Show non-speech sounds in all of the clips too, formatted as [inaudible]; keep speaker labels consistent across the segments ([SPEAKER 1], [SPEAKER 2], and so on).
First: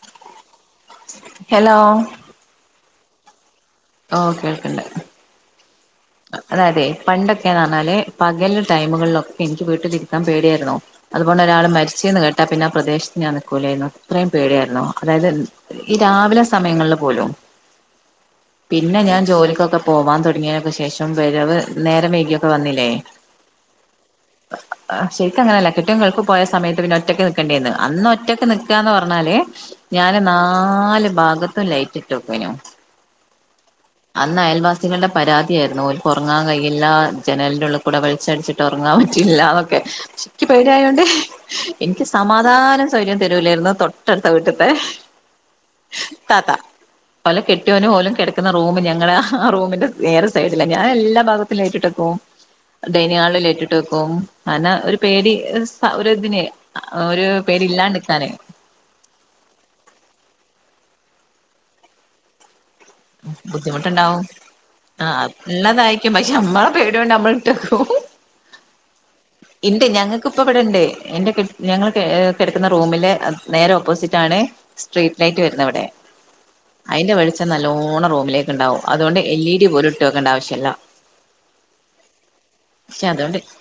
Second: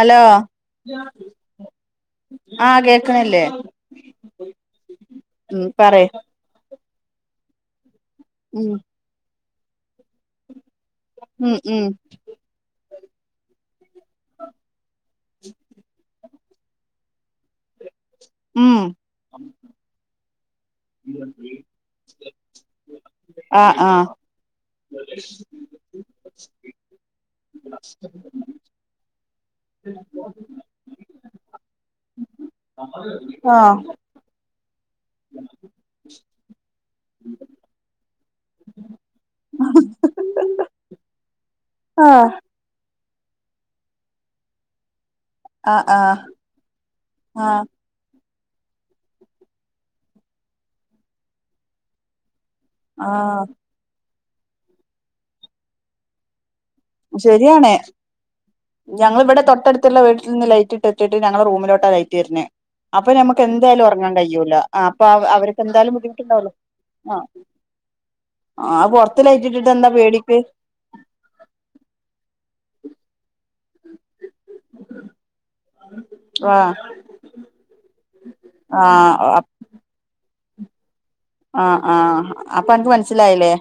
[SPEAKER 1] Hello.
[SPEAKER 2] Hello
[SPEAKER 1] ആ കേക്ക്ണില്ലേ?
[SPEAKER 2] ആ ഓ കേൾക്ക്ണ്ട്.
[SPEAKER 1] മഉം പറെ
[SPEAKER 2] അതായതേ പണ്ടൊക്കെന്ന് പറഞ്ഞാല് പകല്
[SPEAKER 1] ഉം
[SPEAKER 2] ടൈമുകളിലൊക്കെ എനിക്ക് വീട്ടിലിരിക്കാൻ പേടിയായിരുന്നു. അത് കൊണ്ട്
[SPEAKER 1] ഉം
[SPEAKER 2] ഒരാള്
[SPEAKER 1] ഉം
[SPEAKER 2] മരിച്ച്ന്ന്‌ കേട്ടാ പിന്നെ ആ പ്രദേശത്ത് ഞാൻ നിൽക്കൂലായിരുന്നു. അത്രയും പേടിയായിരുന്നു അതായത് എന്ത ഈ രാവിലെ സമയങ്ങളിൽ പോലും.
[SPEAKER 1] ഉം
[SPEAKER 2] പിന്നെ ഞാൻ ജോലിക്കൊക്കെ പോവാൻ തുടങ്ങിയതിന് ശേഷം. വരവ് നേരം വൈകിയൊക്കെ വന്നില്ലേ?
[SPEAKER 1] ആഹ് ആ.
[SPEAKER 2] ആ ശരിക്ക് അങ്ങനെല്ല കെട്ട്യോ ഗൾഫിൽ പോയ സമയത്ത് പിന്നെ ഒറ്റക്ക് നിക്കണ്ടി വന്നു അന്ന് ഒറ്റക്ക് നിക്ക് ക്കാ ന്ന് പറഞ്ഞാല്. ഞാന് നാല് ഭാഗത്തും ലൈറ്റിട്ട് വെക്കേനു.
[SPEAKER 1] ആ
[SPEAKER 2] അന്ന് അയൽവാസികളുടെ പരാതിയായിരുന്നു. ഓൽക്ക് ഉറങ്ങാൻ കഴയില്ലാ ജനലിന്റെ ഉള്ള് കൂടെ വെളിച്ചടിച്ചി ട്ട് ഉറങ്ങാൻ പറ്റില്ലാന്നൊക്കെ ക്ക് പേടിയായോണ്ട് എനിക്ക്
[SPEAKER 1] ആ
[SPEAKER 2] സമാധാനം - സ്വര്യം തരൂലായിരുന്നു തൊട്ടടുത്ത വീട്ട്ത്തെ
[SPEAKER 1] ആ ആ
[SPEAKER 2] താത്ത. ഓലെ
[SPEAKER 1] ആ
[SPEAKER 2] കെട്ടിയോനും ഓലും കെടക്ക ക്കുന്ന റൂംമില്ലേ ങ്ങളാ ആ റൂമിന്റെ വേറെ ഒരു സൈഡില്ല ഞാൻ എല്ലാ ഭാഗത്തും ലൈറ്റിട്ട് വെക്കും. ഡൈനി ഹാളിൽ
[SPEAKER 1] ആ
[SPEAKER 2] ലൈറ്റിട്ട് വെക്കും. അന ഒരു പേടി ഒര് സ ഒരുതിന്.
[SPEAKER 1] ശെരിയാണ്. ഞങ്ങളിവിടെ തൊട്ടടുത്തുള്ള വീട്ടിൽ നിന്ന് ലൈറ്റ് ഇട്ടട്ട്, ഞങ്ങളെ റൂമിലോട്ടാ ലൈറ്റ് വര്ണെ. അപ്പൊ ഞമക്ക് എന്തായാലും ഉറങ്ങാൻ
[SPEAKER 2] ബുദ്ധിമുട്ടുണ്ടാവും
[SPEAKER 1] കഴിയൂല്ല. ആ അപ്പൊ അവര് അവര്ക്ക്ന്തായാലും
[SPEAKER 2] ഉള്ളതായിരിക്കും പക്ഷെ
[SPEAKER 1] ബുദ്ധിമുട്ടുണ്ടാവല്ലോ.
[SPEAKER 2] നമ്മളെ
[SPEAKER 1] ആ.
[SPEAKER 2] [unintelligible]
[SPEAKER 1] ആ പൊർത്ത് ലൈറ്റിട്ടിട്ട്
[SPEAKER 2] ഇണ്ട്
[SPEAKER 1] എന്താ
[SPEAKER 2] ഞങ്ങൾക്ക്
[SPEAKER 1] പേടിക്ക്
[SPEAKER 2] ഇപ്പ ഇവിടെണ്ട് എന്റെ കെ ഞങ്ങൾ ഏ കെടക്കുന്ന റൂമില് അത് നേരെ ഓപ്പോസിറ്റ് ആണ് സ്ട്രീറ്റ് ലൈറ്റ് വരുന്നത് ഇവിടെ.
[SPEAKER 1] ആ
[SPEAKER 2] അയിന്റെ വെളിച്ചം നല്ലോണം റൂമിലേക്ക് ഉണ്ടാവും.
[SPEAKER 1] ആ
[SPEAKER 2] അതോണ്ട് എൽ ഇ ഡി പോലും ഇ ഇട്ട് വെക്കണ്ട ആവശ്യല്ല.
[SPEAKER 1] ആഹ് ആ അപ്പൊ അനക്ക്
[SPEAKER 2] പക്ഷെ അതുകൊണ്ട്
[SPEAKER 1] മനസ്സിലായില്ലേ.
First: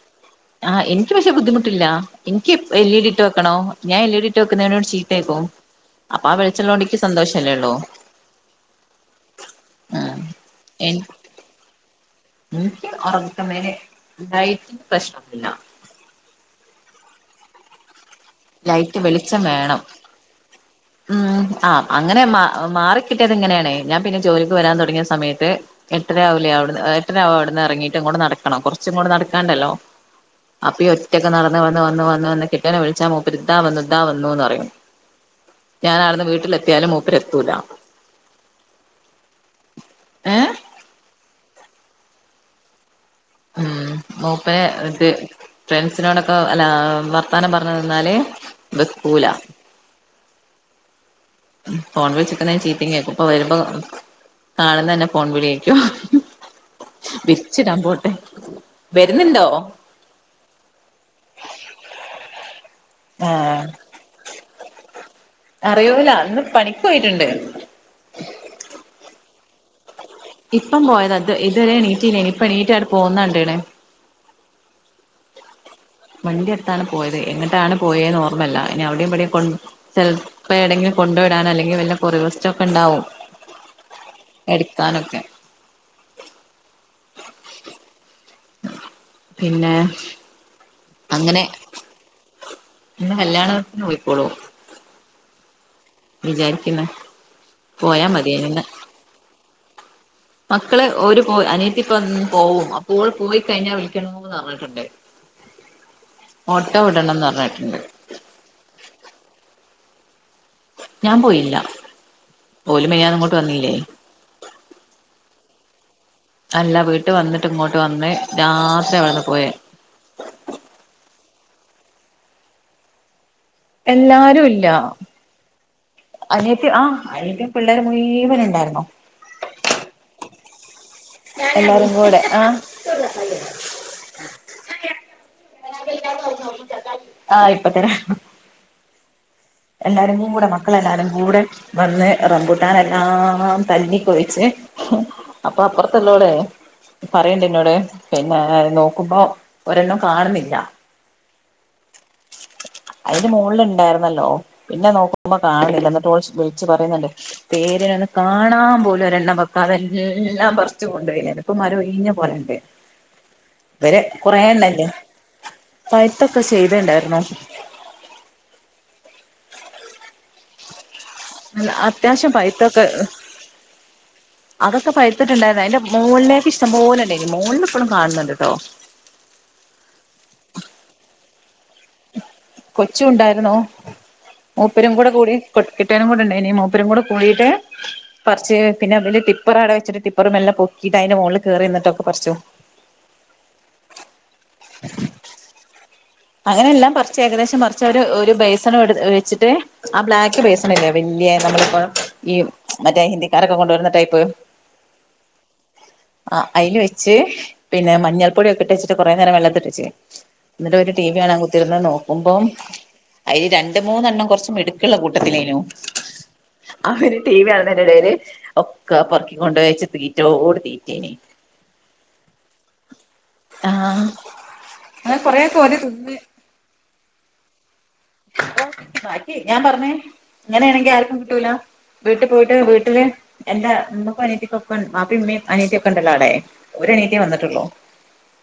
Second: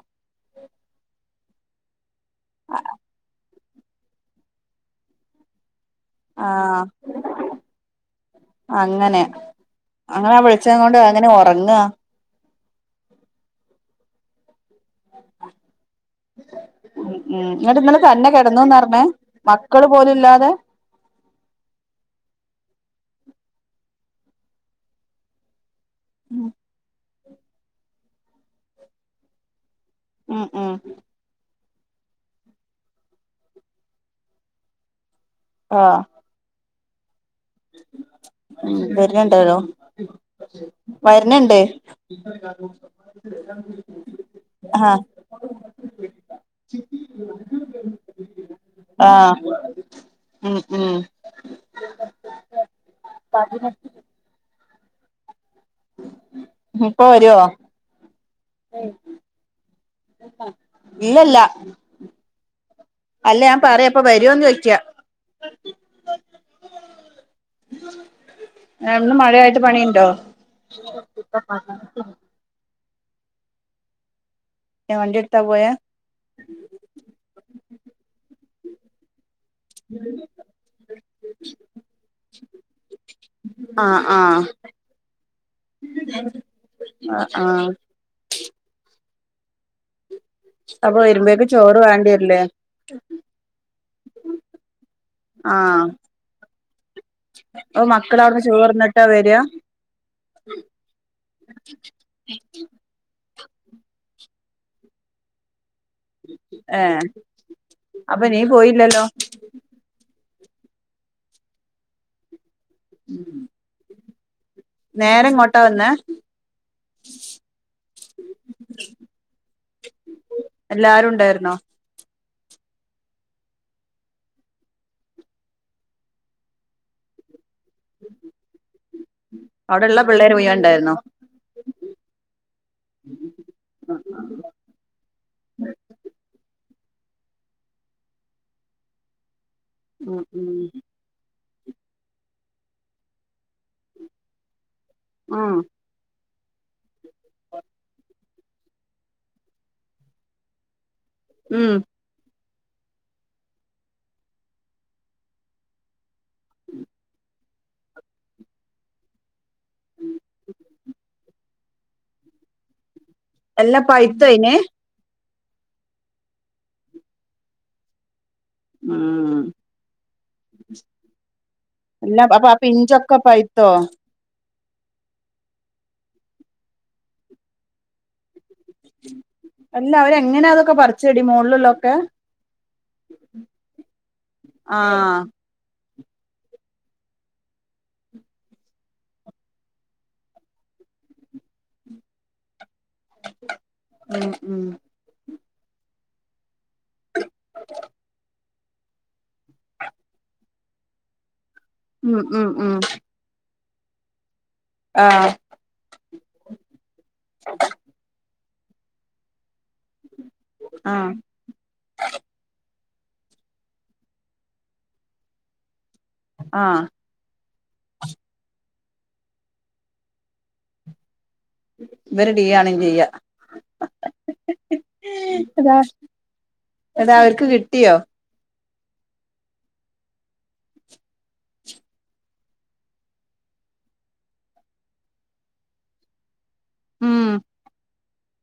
[SPEAKER 2] ആ എനിക്ക് പക്ഷേ ബുദ്ധിമുട്ടില്ല. എനിക്ക് എപ് എൽ ഇ ഡി ഇട്ട് വെക്കണോം. ഞാൻ എൽ ഇ ഡി ഇട്ട് വെക്കുന്നവനോട് ചീത്തേക്കും. അപ്പൊ ആ വെളിചെള്ളോണ്ട് ക്ക് സന്തോഷല്ലേള്ളൂ.
[SPEAKER 1] അങ്ങനെ. അങ്ങനെ വെളിച്ചം കൊണ്ട് എങ്ങനെ ഒറങ്ങാ.
[SPEAKER 2] ൻക്ക് ഒറക്കുന്നേല് തായിട്ട് പ്രശ്നോന്നില്ല.
[SPEAKER 1] ഉം ഉം എന്നിട്ട് ഇന്നലെ തന്നെ കെടന്നു ന്ന
[SPEAKER 2] ലൈറ്റ്
[SPEAKER 1] പറഞ്ഞേ
[SPEAKER 2] വെളിച്ചം വേണം
[SPEAKER 1] മക്കള് പോലും ഇല്ലാതെ?
[SPEAKER 2] ഉം ആ അങ്ങനെ മാ മാറിക്കിട്ടിയത് ഇങ്ങനേണ്. ഞാൻ പിന്നെ ജോലിക്ക് വരാൻ തുടങ്ങിയ സമയത്ത്, എട്ടരാവൂലെ അവിട്ന്ന് എട്ടരാവും അവിടുന്ന് എറങ്ങിയിട്ട് ഇങ്ങോട്ട് നടക്കണം. കുറച്ച് ഇങ്ങോട്ട് നടക്കാണ്ടല്ലോ.
[SPEAKER 1] ഉം ഉം
[SPEAKER 2] അപ്പ ഇ ഒറ്റക്ക് നടന്ന് വന്ന് വന്ന് വന്ന് വന്ന് കിട്ടനെ വിളിച്ചാ മോ - ഇപ്പത്തുട്ടാ വന്നുട്ട ഇതാ വന്നുന്ന് പറയും ഞാൻ നടന്ന് വീട്ടിലെത്തിയാലും മൂപ്പര് എത്തൂല
[SPEAKER 1] ഉം വരുനുണ്ടോലോ.
[SPEAKER 2] ഏഹ്
[SPEAKER 1] വര ന്ന്‌ ണ്ട്‌.
[SPEAKER 2] ഉം മോപ്പേ ഇത് ഫ്രണ്ട്സിനോടൊക്കെ അല്ല വർത്താനം പറഞ് നിന്നാല് വെക്കൂല.
[SPEAKER 1] ആഹ് ഉം ഉം.
[SPEAKER 2] ഫോൺ വിളിചിക്കുന്നോണ്ട് ചീത്തീം കേക്കും ഇപ്പം വരുമ്പോ കാണുന്നന്നെ ഫോൺ വിളിയേ
[SPEAKER 1] ഇപ്പൊ
[SPEAKER 2] -
[SPEAKER 1] വരുവോ
[SPEAKER 2] വിരിച്ചിടാൻ പോട്ടെ. വരുന്നുണ്ടോ?
[SPEAKER 1] ഇല്ലല്ല അല്ല ഞാൻ
[SPEAKER 2] ആഹ
[SPEAKER 1] പറയാ ഇപ്പൊ വരുവോന്ന് ചോദിക്കാ
[SPEAKER 2] അറിയൂല അന്ന് പണിക്ക് പോയിട്ടുണ്ട്
[SPEAKER 1] ആഹ് ഇന്ന് മഴ ആയിട്ട് പണിയുണ്ടോ
[SPEAKER 2] ഇപ്പം പോയത ഇത് ഇതുവരെ എണീറ്റില്ലായിന് ഇപ്പ എണീറ്റ് അങ്ങട്ട് പോകുന്നണ്ടക്കണ്
[SPEAKER 1] ഏ വണ്ടി ഇടുതാ പോയേ
[SPEAKER 2] വണ്ടി എടുത്താണ് പോയത് എങ്ങട്ടാണ് പോയെന്ന് ഓർമ്മല്ല ഇനി അവിടീം ഇപടീം കൊണ്ട് - ചിലപ്പോ ഏടെങ്കിലും കൊണ്ടു വിടാനൻ അല്ലെങ്കിൽ വല്ല കൊറിയറിസ്റ്റം ഒക്കെ ഉണ്ടാവും
[SPEAKER 1] ആഹ് ആഹ
[SPEAKER 2] എടുക്കാനൊക്കെ
[SPEAKER 1] ആഹ ആഹ
[SPEAKER 2] പിന്നെ
[SPEAKER 1] അപ്പൊ
[SPEAKER 2] അങ്ങനെ
[SPEAKER 1] വരുമ്പേക്ക് ചോറ് വേണ്ടിയേരില്ലേ
[SPEAKER 2] ഇന്ന് കല്യാണത്തിന് പോയിക്കോളൂ
[SPEAKER 1] ആഹ
[SPEAKER 2] വിചാരിക്കുന്ന്
[SPEAKER 1] അപ്പൊ
[SPEAKER 2] പോയാ
[SPEAKER 1] മക്കളവിട്ന്ന്
[SPEAKER 2] മതിയേനിന്ന്
[SPEAKER 1] ചോർന്നിട്ടാ വരാ
[SPEAKER 2] [inaudible] മക്കള് ഒരു പോ അനിയത്തി ഇപ്പ ഇന്ന് പോവും അപ്പോഓള് പോയി കഴിഞ്ഞാൽ വിളിക്കണന്ന് പറഞ്ഞിട്ടുണ്ട് [unintelligible] ഓട്ടോ
[SPEAKER 1] ഏ
[SPEAKER 2] വിടണംന്ന് പറഞ്ഞിട്ടുണ്ട്
[SPEAKER 1] അപ്പൊ നീ പോയില്ലല്ലോ
[SPEAKER 2] ഞാൻ പോയില്ല ഓലു മിനിയാന്ന് ഇങ്ങോട്ട് വന്നില്ലേ
[SPEAKER 1] നേര ഇങ്ങോട്ടാ വന്നെ
[SPEAKER 2] അല്ല വീട്ട് വന്നിട്ട് ഇങ്ങോട്ട് വന്ന് രാത്രി ഇവിടെന്ന് പോയ
[SPEAKER 1] എല്ലാരും ഇണ്ടായിരുന്നോ
[SPEAKER 2] എല്ലാരും ഇല്ല അനിയത്തി ആ അനിയത്തി പിള്ളേരും മുയ്‌വൻ ഉണ്ടായിരുന്നു
[SPEAKER 1] അവിടെള്ള പിള്ളേര് മൊയിവോ ഇണ്ടായിരുന്നോ
[SPEAKER 2] എല്ലാരും കൂടെ ആ ആ ഇപ്പത്തര എല്ലാരും
[SPEAKER 1] ഉം
[SPEAKER 2] കൂടെ
[SPEAKER 1] ഉം
[SPEAKER 2] മക്കളെല്ലാരും കൂടെ വന്ന് റംമ്പൂട്ടാന് എല്ലാം തല്ലിക്കൊഴിച്ച്
[SPEAKER 1] ആഹ്
[SPEAKER 2] അപ്പൊ തിള്ളോളെ പറയണ്ട്ന്നോട് പിന്നെ നോക്കുമ്പോ ഒരെണ്ണം കാണുന്നില്ല
[SPEAKER 1] ഉം
[SPEAKER 2] [inaudible] അതിന് മുകളിൽ ഇണ്ടായിരുന്നല്ലോ പിന്നെ നോക്കുമ്പോ കാണില്ല എന്നിട്ട് വിളിച്ച് പറയുന്നുണ്ട് പേര്ണ് കാണാൻ പോലും ഒരെണ്ണം വക്കാതെ എല്ലാം പറിച്ചു കൊണ്ടോയി എന്നിട്ട് ഇപ്പൊ മരം ഒഴിഞ്ഞ പോലെ
[SPEAKER 1] എല്ലാം
[SPEAKER 2] ഇതെരെ
[SPEAKER 1] പഴുത്തോ അയിന്
[SPEAKER 2] കൊറെണ്ടായിനിലെ പഴ്ത്തൊക്കെ ചെയ്തുണ്ടായിരുന്നു
[SPEAKER 1] ഉം
[SPEAKER 2] നല്ല
[SPEAKER 1] എല്ലാ
[SPEAKER 2] അത്യാവശ്യം
[SPEAKER 1] അപ്പൊ ആ
[SPEAKER 2] പഴുത്തൊക്കെ
[SPEAKER 1] പിഞ്ചൊക്കെ പഴ്ത്തോ
[SPEAKER 2] അതൊക്കെ പഴ്ത്തിട്ട്ണ്ടായിര്ന്ന് അതിന്റെ മുകളിലേക്ക് ഇഷ്ടം പോലെ ഇണ്ടേനി മുകളിൽ ഇപ്പോഴും കാണുന്നുണ്ട് ട്ടോ
[SPEAKER 1] അല്ല അവരെങ്ങനെയാ അതൊക്കെ പറിചെടി മുകളില്
[SPEAKER 2] കൊച്ചുണ്ടായിരുന്നു [unintelligible]
[SPEAKER 1] ആഹ്
[SPEAKER 2] കൂടെ പട്ട് കെട്ടിയോനും കൂടെ ഇണ്ടായിനി മൂപ്പരും കൂടെ പോയിട്ട് പർച്ച്.. പിന്നെ വല് ടിപ്പറാടെ വെച്ചിട്ട് ടിപ്പറ് മെല്ലെ പൊക്കിട്ട് അയ്ന്റെ മോൾള് കേറി നിന്നിട്ടൊക്കെപർച്ചു
[SPEAKER 1] ഉം.. ഉം...
[SPEAKER 2] അങ്ങനെല്ലാം പർച്ച് ഏകദേശം പർച്ച്. അവര് ഒരു ബേസൺ വട് വെച്ചിട്ട് ആ ബ്ലാക്ക് ബേസണില്ലേ വല്ലിയെ
[SPEAKER 1] ഉം
[SPEAKER 2] ഈ
[SPEAKER 1] ഉം ഉം
[SPEAKER 2] മറ്റേ ഹിന്ദിക്കാരൊക്കെ കൊണ്ടുവരുന്ന ടൈപ്പ്
[SPEAKER 1] ആഹ്
[SPEAKER 2] ആ അതിൽ വെച്ച് പിന്നെ മഞ്ഞൾ പൊടിയൊക്കെ ഇട്ട് വെച്ചിട്ട് കുറെ നേരം വെള്ളത്തിട്ട് എന്നിട്ട് ഓര് ടി. വി
[SPEAKER 1] ആഹ്
[SPEAKER 2] കാണാൻ കുത്തിര്ന്ന് നോക്കുമ്പം അതിൽ രണ്ട് മൂന്നെണ്ണം കുറച്ച് മിടുക്കുള്ള കൂട്ടത്തി ഏനി
[SPEAKER 1] ആഹ്
[SPEAKER 2] അവര് ടി വി കാണുന്നതിന്റെടേല് ഒക്ക പറക്കി കൊണ്ടോയിച്ച് തീറ്റോട് തീറ്റേനി
[SPEAKER 1] ഇവര് ടീവീകാണും ചെയ്യ
[SPEAKER 2] ആഹ് അങ്ങനെ കൊറെയൊക്കെ ഓര് തിന്ന്
[SPEAKER 1] എഡാ അവർക്ക് കിട്ടിയോ
[SPEAKER 2] ഓ ബാക്കി ഞാൻ പർഞ്ഞ്.. ഇങ്ങനാണെങ്കി ആർക്കും കിട്ടൂല വീട്ടി പോയിട്ട് വീട്ടില് എന്താ ഉമ്മക്കും അനിയത്തികൊപ്പ വാപ്പിം മ്മിം അനിയത്തി ഒക്കണ്ടല്ലോ അടേ ഒരനിയത്യേ
[SPEAKER 1] ഉം
[SPEAKER 2] വന്നിട്ടുള്ളൂ.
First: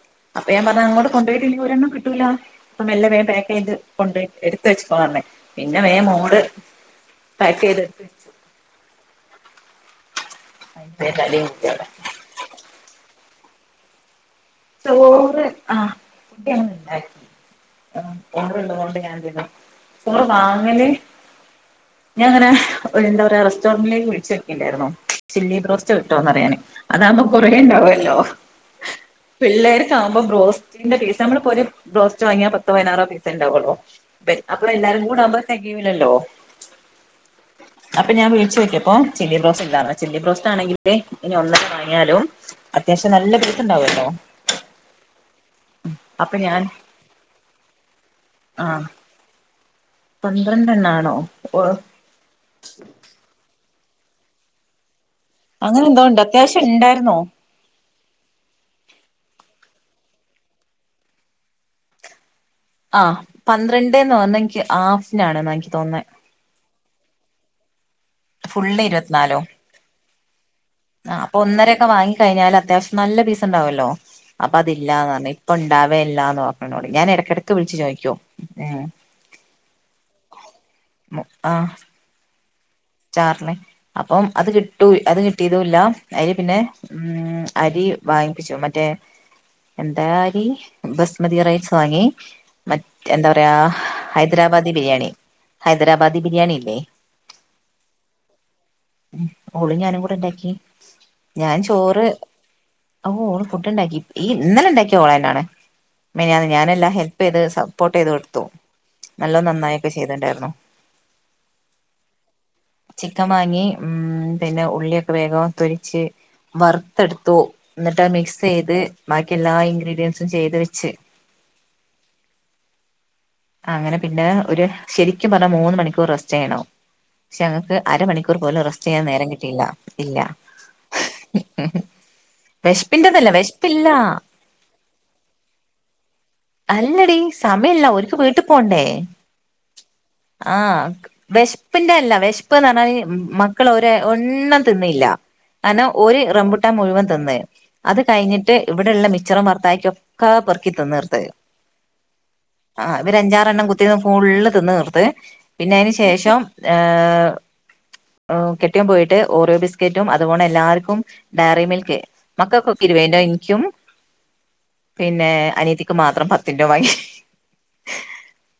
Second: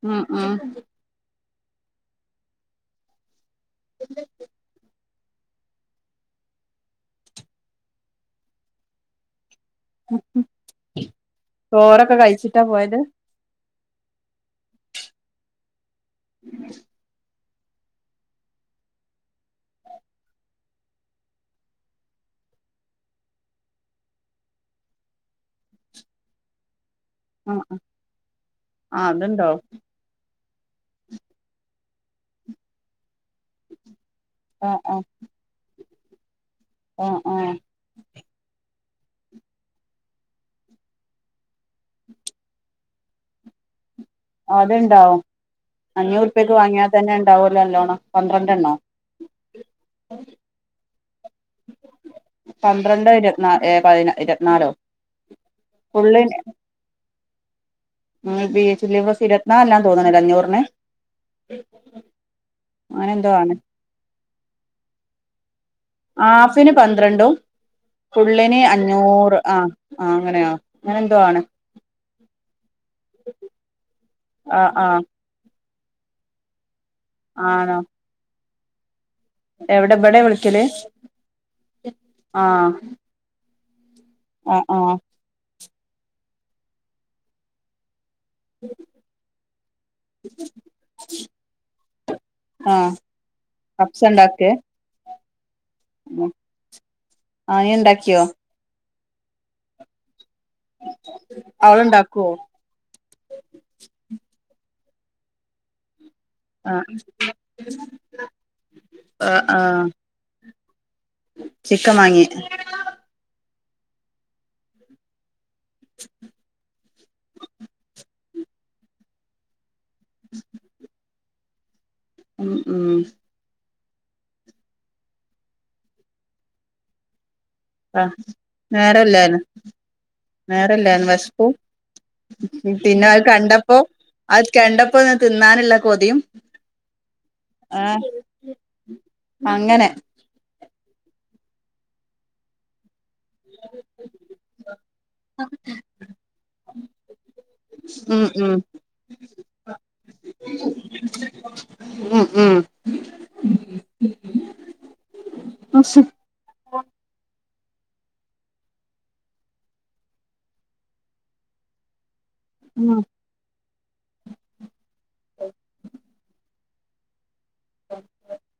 [SPEAKER 1] ഉം
[SPEAKER 2] അപ്പൊ
[SPEAKER 1] ഉം
[SPEAKER 2] ഞാൻ പറഞ്ഞാ അങ്ങോട്ടു കൊണ്ടോയിട്ടിനി ഒരെണ്ണം കിട്ടൂല. പ്പം മെല്ലെ വേം പേക്ക് ചെയ്ത് കൊണ്ടൊയ് എട് [unintelligible] പിന്നെ വേഗം മോള് പാക്കെയ്ത് അതിന് വേഗം തലയും കുത്തി അവിടെ
[SPEAKER 1] ചോറൊക്കെ കഴിച്ചിട്ടാ പോയത്
[SPEAKER 2] ചോറ് ആ [unintelligible] ആ കൊണ്ടള്ളതുകണ്ട് ഞാൻ ന്ന സുമറ് വാങ്ങന [unintelligible] [inaudible] ഞാൻ ഇങ്ങനെ ന്താ പറയാ റസ്റ്റോറന്റിലേക്ക് വിളിച്ചു നോക്കീണ്ടാരുന്നു ചില്ലി ബ്രോസ്റ്റ് കിട്ടോന്നറിയാന് അതാവുമ്പോ കുറേ
[SPEAKER 1] ആഹ്
[SPEAKER 2] ഉണ്ടാവല്ലോ
[SPEAKER 1] ആഹ് അതുണ്ടോ
[SPEAKER 2] പിള്ളേർക്ക് ആകുമ്പോ ബ്രോസ്റ്റിന്റെ പീസ നമ്മൾ പൊരേൽ ബ്രോസ്റ്റ് വാങ്ങിയാ പത്തോ പതിനാറോ പീസ് ഉണ്ടാവൊള്ളൂ അപ്പോൾ
[SPEAKER 1] ആഹ് ആഹ്
[SPEAKER 2] എല്ലാവരും കൂടി ആകുമ്പോൾ തികയില്ലല്ലോ
[SPEAKER 1] ആഹ് ആഹ്
[SPEAKER 2] അപ്പോൾ ഞാൻ വിളിച്ചു നോക്കിയപ്പോൾ ചില്ലി ബ്രോസ് ഇല്ല എന്ന് ചില്ലി ബ്രോസ്റ്റ് ആണെങ്കിൽ ഇനി ഒന്നെങ്കിലും വാങ്ങിയാലും അത്യാവശ്യം നല്ല പീസ് ണ്ടാവല്ലോ
[SPEAKER 1] അതുണ്ടാകും അഞ്ഞൂർ
[SPEAKER 2] അപ്പൊ
[SPEAKER 1] ഉർപ്യക്ക്
[SPEAKER 2] ഞാൻ
[SPEAKER 1] വാങ്ങിയാൽ തന്നെ ഉണ്ടാവുമല്ലോ പന്ത്രണ്ട്
[SPEAKER 2] ആ
[SPEAKER 1] എണ്ണം
[SPEAKER 2] പന്ത്രണ്ടെണ്ണാണോ
[SPEAKER 1] പന്ത്രണ്ടോ ഇരുപത്തിനാലോ
[SPEAKER 2] അങ്ങനെന്തോണ്ട്
[SPEAKER 1] ഫുള്ള്
[SPEAKER 2] അത്യാവശ്യം ഉണ്ടായിരുന്നു
[SPEAKER 1] ബീഫ് ചില്ലി ഇരുപതിനാൽ എണ്ണന്ന് തോന്നിണ്ല്ലേ അഞ്ഞൂർന്
[SPEAKER 2] പന്ത്രണ്ട് എന്ന് പറഞ്ഞാൽ ഹാഫിന് ആണെന്നാണ് എനിക്ക് തോന്നുന്നത്
[SPEAKER 1] ഹാഫിന് പന്ത്രണ്ടും ഫുള്ളിന്
[SPEAKER 2] ഫുള്ള്
[SPEAKER 1] അഞ്ഞൂർ
[SPEAKER 2] ഇരുപത്തിനാലോ
[SPEAKER 1] ആ ആ അങ്ങനെയാണെ
[SPEAKER 2] അപ്പൊ ഒന്നരൊക്കെ വാങ്ങി കഴിഞ്ഞാല് അത്യാവശ്യം നല്ല പീസ് ഉണ്ടാവല്ലോ അപ്പൊ
[SPEAKER 1] ആ ആ
[SPEAKER 2] അതില്ലാന്ന് പറഞ്ഞേ പ്പണ്ടാവേല്ലാന്ന് ന്നറിഞ് ന്നോട് ഞാൻ എടക്കിടയ്ക്ക് വിളിച്ചു
[SPEAKER 1] ആണോ
[SPEAKER 2] ചോയ്ക്കു ഏ
[SPEAKER 1] എവിടെ ഇവിടെ വിളിക്കല് ആ
[SPEAKER 2] അപ്പോ അത്
[SPEAKER 1] ആ ആ
[SPEAKER 2] കിട്ടും അത് കിട്ടും കിട്ടിയിതുല്ല അപ്പൊ പിന്നെ അരി വാങ്ങിപ്പിച്ചു മറ്റേ [unintelligible] ബസ്മതി റൈസ് വാങ്ങി
[SPEAKER 1] ആ
[SPEAKER 2] മറ്റേ എന്താ പറയാ
[SPEAKER 1] കപ്സ ഉണ്ടാക്കേ
[SPEAKER 2] ഹൈദരാബാദി ബിരിയാണി ഹൈദരാബാദി ബിരിയാണില്ലേ
[SPEAKER 1] ആഹ് നീ ഉണ്ടാക്കിയോ
[SPEAKER 2] ഓളും ഞാനും കൂടെ ഉണ്ടാക്കി ഞാൻ ചോറ്
[SPEAKER 1] അവളുണ്ടാക്കുവോ
[SPEAKER 2] ഓ ഓൾ ഫുഡ്‌ ഉണ്ടാക്കി ഇന്നലെ ഉണ്ടാക്കിയത് ഓൾ തന്നെ ആണ് മിനിയാന്ന്
[SPEAKER 1] ആ
[SPEAKER 2] ഞാനെല്ലാ ഹെൽപ്പ് ചെയ്ത് സപ്പോർട്ട് ചെയ്ത് കൊടുത്തു.
[SPEAKER 1] ആ
[SPEAKER 2] നല്ലോം നന്നായി ഒക്കെ ചെയ്ത്ണ്ടായിരുന്നു.
[SPEAKER 1] ചിക്കം മാങ്ങി.
[SPEAKER 2] ചിക്കൻ വാങ്ങി പിന്നെ ഉം ഉള്ളിയൊക്കെ വേഗം. തൊലിച്ച് വറുത്തെടുത്തു ന്നിട്ട് മിക്സ് ചെയ്ത് ബാക്കി എല്ലാ ഇങ്ക്രി [unintelligible] ചെയ്ത് വെച്ച്
[SPEAKER 1] ഉം ഉം
[SPEAKER 2] ആ അങ്ങനെ പിന്നേ ഒര് ശരിക്കും പറഞ്ഞാൽ മൂന്ന് മണിക്കൂർ റെസ്റ്റ് ചെയ്യണം. ക്ഷെ ഞങ്ങക്ക്
[SPEAKER 1] ആ
[SPEAKER 2] അരമണിക്കൂർ പോലും റസ്റ്റ് ചെയ്യാൻ നേരം
[SPEAKER 1] നേരല്ലായിരുന്നു
[SPEAKER 2] കിട്ടിയില്ല. ഇല്ല.
[SPEAKER 1] നേരല്ലായിരുന്നു വിശപ്പും
[SPEAKER 2] ഹ് [unintelligible]
[SPEAKER 1] പിന്നെ അത് കണ്ടപ്പോ അത് കണ്ടപ്പോ തിന്നാനുള്ള കൊതിയും
[SPEAKER 2] അല്ലടി
[SPEAKER 1] ആ
[SPEAKER 2] സമയല്ല. ഓൽക്ക് വീട്ട് പോണ്ടേ?
[SPEAKER 1] അങ്ങനെ.
[SPEAKER 2] ആഹ്. വെശ്പ്പിന്റെ അല്ല. വെശ്പ്പ്ന്ന് പറഞ്ഞാല് മക്കൾ ഒരെ ഒന്നും തിന്നീല്ല. കാരണം ഒരു റബുട്ടാൻ മുഴുവൻ തിന്ന്. അത്
[SPEAKER 1] ഉം ഉം
[SPEAKER 2] കഴിഞ്ഞിട്ട് ഇവടള്ള മിച്ചറും വർത്തായ്ക്കിം ഒക്കെ പൊർക്കി തിന്ന് തിത്ത്.
[SPEAKER 1] ഉം ഉം.
[SPEAKER 2] ആഹ് ഇവരഞ്ചാറെണ്ണം കുത്തിരിന്ന് ഫുള്ള് തിന്ന് തീർത്ത്. പിന്നെ അയിന്
[SPEAKER 1] ഉം
[SPEAKER 2] ശേഷം ഏ ഉം. കെട്ട്യോൻ പോയിട്ട് ഓറിയോ ബിസ്കേറ്റും അതുപോണം എല്ലാർക്കും ഡയറി മിൽക്ക് മക്കൾക്കൊക്കെ ഇരുപേന്റേം ഇൻക്ക്യും പിന്നേ അനിയത്തിക്കും മാത്രം പത്തിന്റൊം വാങ്ങി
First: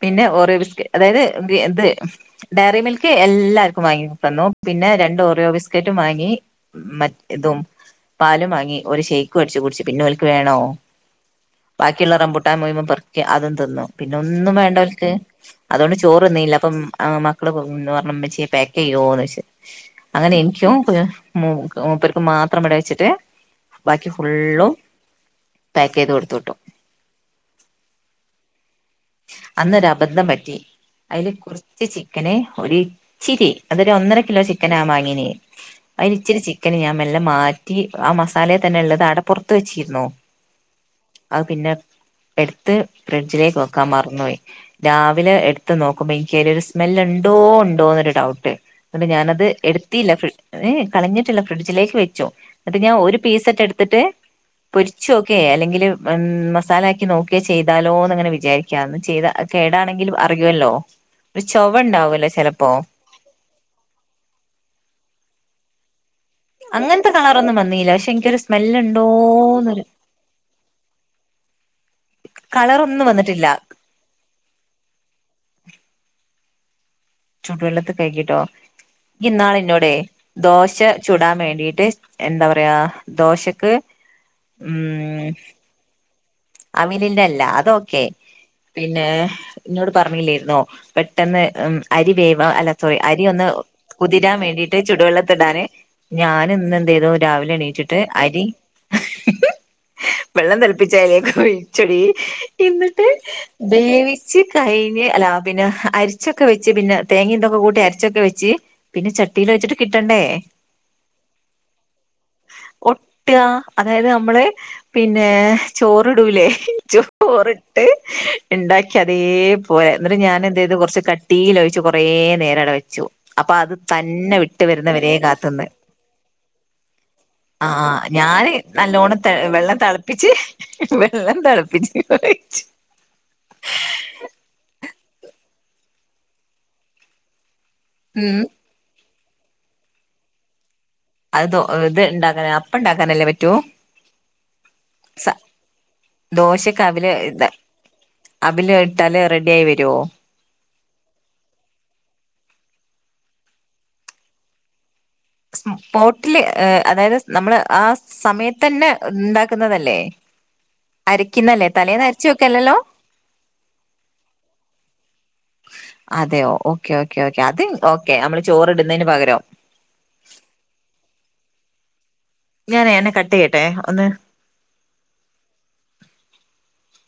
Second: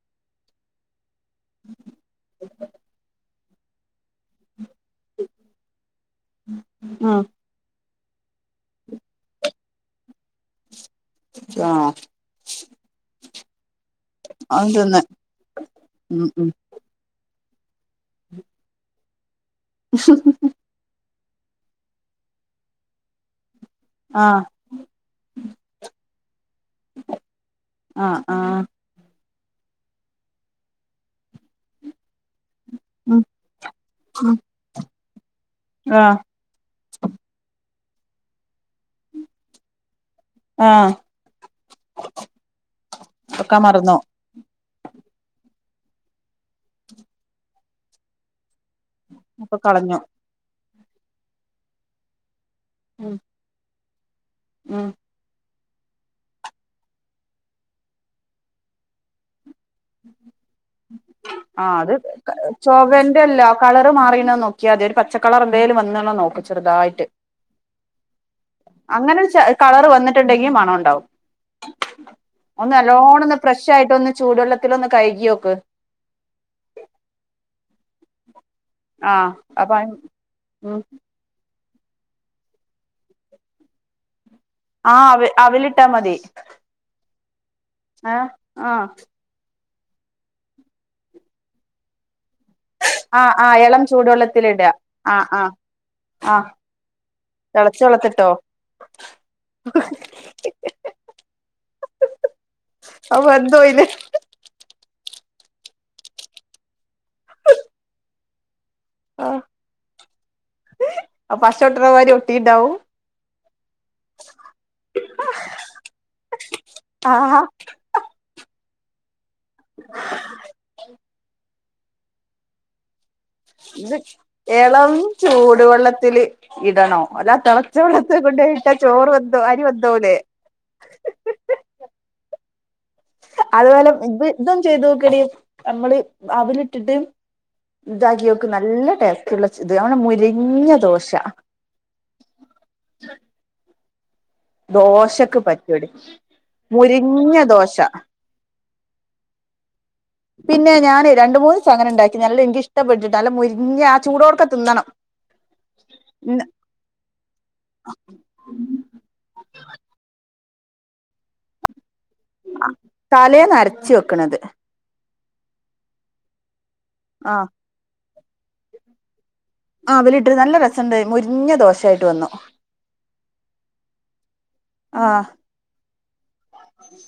[SPEAKER 2] പിന്നെ ഓറിയോ ബിസ്കറ്റ് അതായത് ദ് ന്ത് ഡയറി മിൽക്ക് എല്ലാ എല്ലാർക്കും വാങ്ങി തന്നു. പിന്നെ രണ്ട് ഓറിയോ ബിസ് കേറ്റും വാങ്ങി.
[SPEAKER 1] ഉം
[SPEAKER 2] മറ്റ തും പാലും മാങ്ങി ഒരു ഷൈക്കും അട്ച്ച് കുട്ച്ച് പിന്നെ ഓൽക്ക് വേണോ. ബാക്കിള്ള റംമ്പുട്ടാൻ മുയിമൻ പെർ അതും തിന്നു പിന്നെ ഒന്നും
[SPEAKER 1] അത് തന്നെ
[SPEAKER 2] വേണ്ടോൽക്ക് അതുകൊണ്ട്
[SPEAKER 1] ഉം ഉം
[SPEAKER 2] ചോറൊന്നീല അപ്പം. ആഹ്, മക്കള്ന്ന് ന്നോ പറഞ്ഞു. മ്മച്യേ പേക്ക് ചെയ്യോന്ന് ചോയ്ച്ച്. [unintelligible] അങ്ങനെ എനിക്കും മൂ മൂപ്പരക്ക് മാത്രം ഇവിടെ വെച്ചിട്ട് ബാക്കി
[SPEAKER 1] ആഹ്
[SPEAKER 2] ഫുള്ളും പാക്കെയ്ത് കൊടുത്തു വിട്ടു.
[SPEAKER 1] ആഹ് ആഹ്
[SPEAKER 2] അന്നൊരബദ്ധം പറ്റി ഐല് കൊർച്ച് ച്ച് ചിക്കന്
[SPEAKER 1] ഉം
[SPEAKER 2] ഒരിച്ചിരി അതൊരു ഒന്നര
[SPEAKER 1] ഉം
[SPEAKER 2] കിലോ ചിക്കന ആ മാങ്ങിനേ അയിന്
[SPEAKER 1] ആഹ്
[SPEAKER 2] ഇച്ചിരി ചി. ചിക്കന് ഞാൻ മെല്ലെ മാറ്റി ആ മസാലെ തന്നെ ഉള്ളത് ആടെപ്പൊറത്ത് വെച്ചിരുന്നു
[SPEAKER 1] ആഹ്
[SPEAKER 2] അത് പിന്നെ എട്ത്ത് ഫ്രിഡ്ജിലേക്ക്
[SPEAKER 1] വെക്കാൻ
[SPEAKER 2] വക്ക
[SPEAKER 1] മറന്നു
[SPEAKER 2] [unintelligible] യി. രാവിലെ എടുത്ത് നോക്കുമ്പോ ഇനിക്ക് അയിലൊരു സ്മെല്ല് ണ്ടോ ഉണ്ടോന്നൊരു ഡൗട്ട്. ന്നട്ട് ഞാനത്
[SPEAKER 1] അപ്പൊ കളഞ്ഞു
[SPEAKER 2] എടുത്തീല്ല. ഫ്രി ഏ ഏ കളഞ്ഞിട്ടില്ല. ഫ്രിഡ്ജിലേക്ക് വെച്ചു അത് ഞാ
[SPEAKER 1] ഉം
[SPEAKER 2] ഒരു പീസറ്റെ എടുത്തിട്ട്
[SPEAKER 1] ഉം
[SPEAKER 2] പൊരി. ഒക്കെ അല്ലെങ്കില് മസാലാക്കി നോക്കേ ചെയ്താലോന്ന്ങ്ങനെ വിചാരിക്കാന്ന് ചെയ്താ കേടാണെങ്കിലും അറിയുല്ലോ.
[SPEAKER 1] ആഹ് അത് ചൊകൻ്റല്ല. കളറ് മാറീണോന്ന് നോക്കിയാതി. ഒരു പച്ചക്കളറ് എന്തേലും വന്ന്ണോ നോക്ക്. ചെറുതായിട്ട്
[SPEAKER 2] അങ്ങൻത്തെ കളറൊന്നും വന്നീല്ല. പക്ഷെ എനിക്കൊരു
[SPEAKER 1] അങ്ങനെ ചെ
[SPEAKER 2] സ്മെല്ല്ണ്ടോന്നൊരു
[SPEAKER 1] കളറ്
[SPEAKER 2] [inaudible]
[SPEAKER 1] വന്നിട്ടുണ്ടെങ്കി മണം ഉണ്ടാവും ഒന്ന് നല്ലോണൊന്ന് ഫ്രക്ഷായിട്ടൊന്ന് ചൂടെള്ളത്തിലൊന്ന് കഴുകികോക്ക്.
[SPEAKER 2] ചൂടുവെള്ളത്ത് കഴിക്കിട്ടോ
[SPEAKER 1] ആഹ് അപ്പൊ
[SPEAKER 2] ഇയ്യ്ന്നാളെന്നോടെ ദോശ.
[SPEAKER 1] ഉം
[SPEAKER 2] ചുടാൻ വേണ്ടീട്ട് എന്താ പറയാ ദോശക്ക്.
[SPEAKER 1] ആഹ്, അവി അവിലിട്ടാ മതി.
[SPEAKER 2] അമിലിന്റെ അല്ല. അതോക്കെ.
[SPEAKER 1] ഏഹ് ആഹ്
[SPEAKER 2] പിന്നേ ന്നോട് പറഞ്ഞീല്ലേര്‌ന്നോ. പെട്ടെന്ന് ഉം അരി വേ അല്ല സോറി അരി
[SPEAKER 1] ആഹ്
[SPEAKER 2] ഒന്ന്
[SPEAKER 1] ആഹ് എളം
[SPEAKER 2] കുതിരാൻ
[SPEAKER 1] ചൂടുവെള്ളത്തിലിടാ
[SPEAKER 2] വേണ്ടിട്ട്
[SPEAKER 1] ആഹ് ആഹ്
[SPEAKER 2] ചുടുവെള്ളത്തിലിടാന്. ഞാന്
[SPEAKER 1] ആഹ്
[SPEAKER 2] ഇന്ന് എന്തെയ്തു രാവിലെ
[SPEAKER 1] തെളച്ച
[SPEAKER 2] എണീച്ചിട്ട്
[SPEAKER 1] വെള്ളത്തിട്ടോ
[SPEAKER 2] അരി [unintelligible] വെള്ളം തിളപ്പിച്ച്‌ അയിലേക്ക് ഒഴിച്ചെടീ [unintelligible] എന്നിട്ട്
[SPEAKER 1] അത് വെന്തോയില്ലേ
[SPEAKER 2] ബേവി ച്ചി കഴിഞ്ഞ് അല്ലാ പിന്നെ അര്ച്ചൊക്കെ വെച്ച് പിന്നെ തേങ്ങിം തൊക്കെ കൂട്ടി അരച്ചൊക്കെ വെച്ച് പിന്നെ ചട്ടീല് വെച്ചിട്ട് കിട്ടണ്ടേ?
[SPEAKER 1] അ പഷ ഒട്ട്ണമാരി ഒട്ടിയിണ്ടാവും.
[SPEAKER 2] ഒട്ടാ അതായത് നമ്മള് പിന്നെ ചോ അ ടൂലെ [unintelligible]
[SPEAKER 1] ആഹാ
[SPEAKER 2] ചോറിട്ട് ഇണ്ടാ അതേപോലെ എന്നിട്ട് ഞാനെന്തെയ്തു കൊർച്ച് കട്ടീല് ഒഴിച്ച് കൊറേ നേരം അടെ വെച്ചു അപ്പൊ അത്
[SPEAKER 1] ഇത്
[SPEAKER 2] തന്നെ വിട്ട്
[SPEAKER 1] എളം
[SPEAKER 2] വരുന്നവരേ കാത്ത്ന്ന്.
[SPEAKER 1] ചൂടുവെള്ളത്തില് ഇടണോ അല്ല തിളച്ച
[SPEAKER 2] ആഹ് ആഹ് ആ
[SPEAKER 1] വെള്ളത്തി
[SPEAKER 2] ഞാന്
[SPEAKER 1] കൊണ്ടോയിട്ടാ ചോറ്
[SPEAKER 2] നല്ലോണം
[SPEAKER 1] വെന്തോ അരി
[SPEAKER 2] വെള്ളം
[SPEAKER 1] വെന്തോവൂലേ
[SPEAKER 2] തിളപ്പിച്ച് വെള്ളം തിളപ്പിച് വെച്ച്
[SPEAKER 1] അതുപോലെ ഇത് ഇതും ചെയ്തോക്കടി നമ്മള് അവിലിട്ട്ട്ട്. ഇതാക്കി
[SPEAKER 2] ഉം
[SPEAKER 1] ഓക്ക്. നല്ല ടേസ്റ്റ്‌ള്ള ച് ത് നല്ല മുരിഞ്ഞ ദോശ.
[SPEAKER 2] തു ഏ ഇത് ണ്ടാക്കാന അപ്പ ണ്ടാക്കാനല്ലേ പറ്റൂ.
[SPEAKER 1] ദോശക്ക് പറ്റോടി
[SPEAKER 2] ദോശക്ക് അവില്
[SPEAKER 1] മൊരിഞ്ഞ
[SPEAKER 2] ഇത്
[SPEAKER 1] ദോശ.
[SPEAKER 2] അവില് ഇട്ടാല് റെഡി ആയി വരോ?
[SPEAKER 1] പിന്നേ ഞാന് രണ്ട് മൂന്ന് ദിവസം ണ്ടാക്കി നല്ല എനിക്ക് ഇഷ്ടപ്പെട്ടിട്ടോ. നല്ല മുരിഞ്ഞ ആ ചൂടോട്ക്കെ തിന്നണം.
[SPEAKER 2] സ്പോട്ടില് അതായത് നമ്മള് ആ സമയത്ത് തന്നെ ഉണ്ടാക്കുന്നതല്ലേ അരയ്ക്കുന്നല്ലേ തലേന്ന് അരച്ചു വെക്കല്ലല്ലോ?
[SPEAKER 1] തലേന്ന് രച്ച് വെക്കണത്.
[SPEAKER 2] അതെയോ ഓക്കേ ഓക്കേ
[SPEAKER 1] ആ
[SPEAKER 2] ഓക്കെ അത് ഓക്കെ നമ്മള് ചോറ്ടുന്നതിന് പകരം.
[SPEAKER 1] ആഹ് ഇവലിട്ടരുന്നു നല്ല രസണ്ട് മൊരിഞ്ഞ ദോശായിട്ട് വന്നു.
[SPEAKER 2] ഞാനേ അന്നെ കട്ട് ചെയ്യട്ടെ. ഒന്ന്
[SPEAKER 1] ആഹ്. സ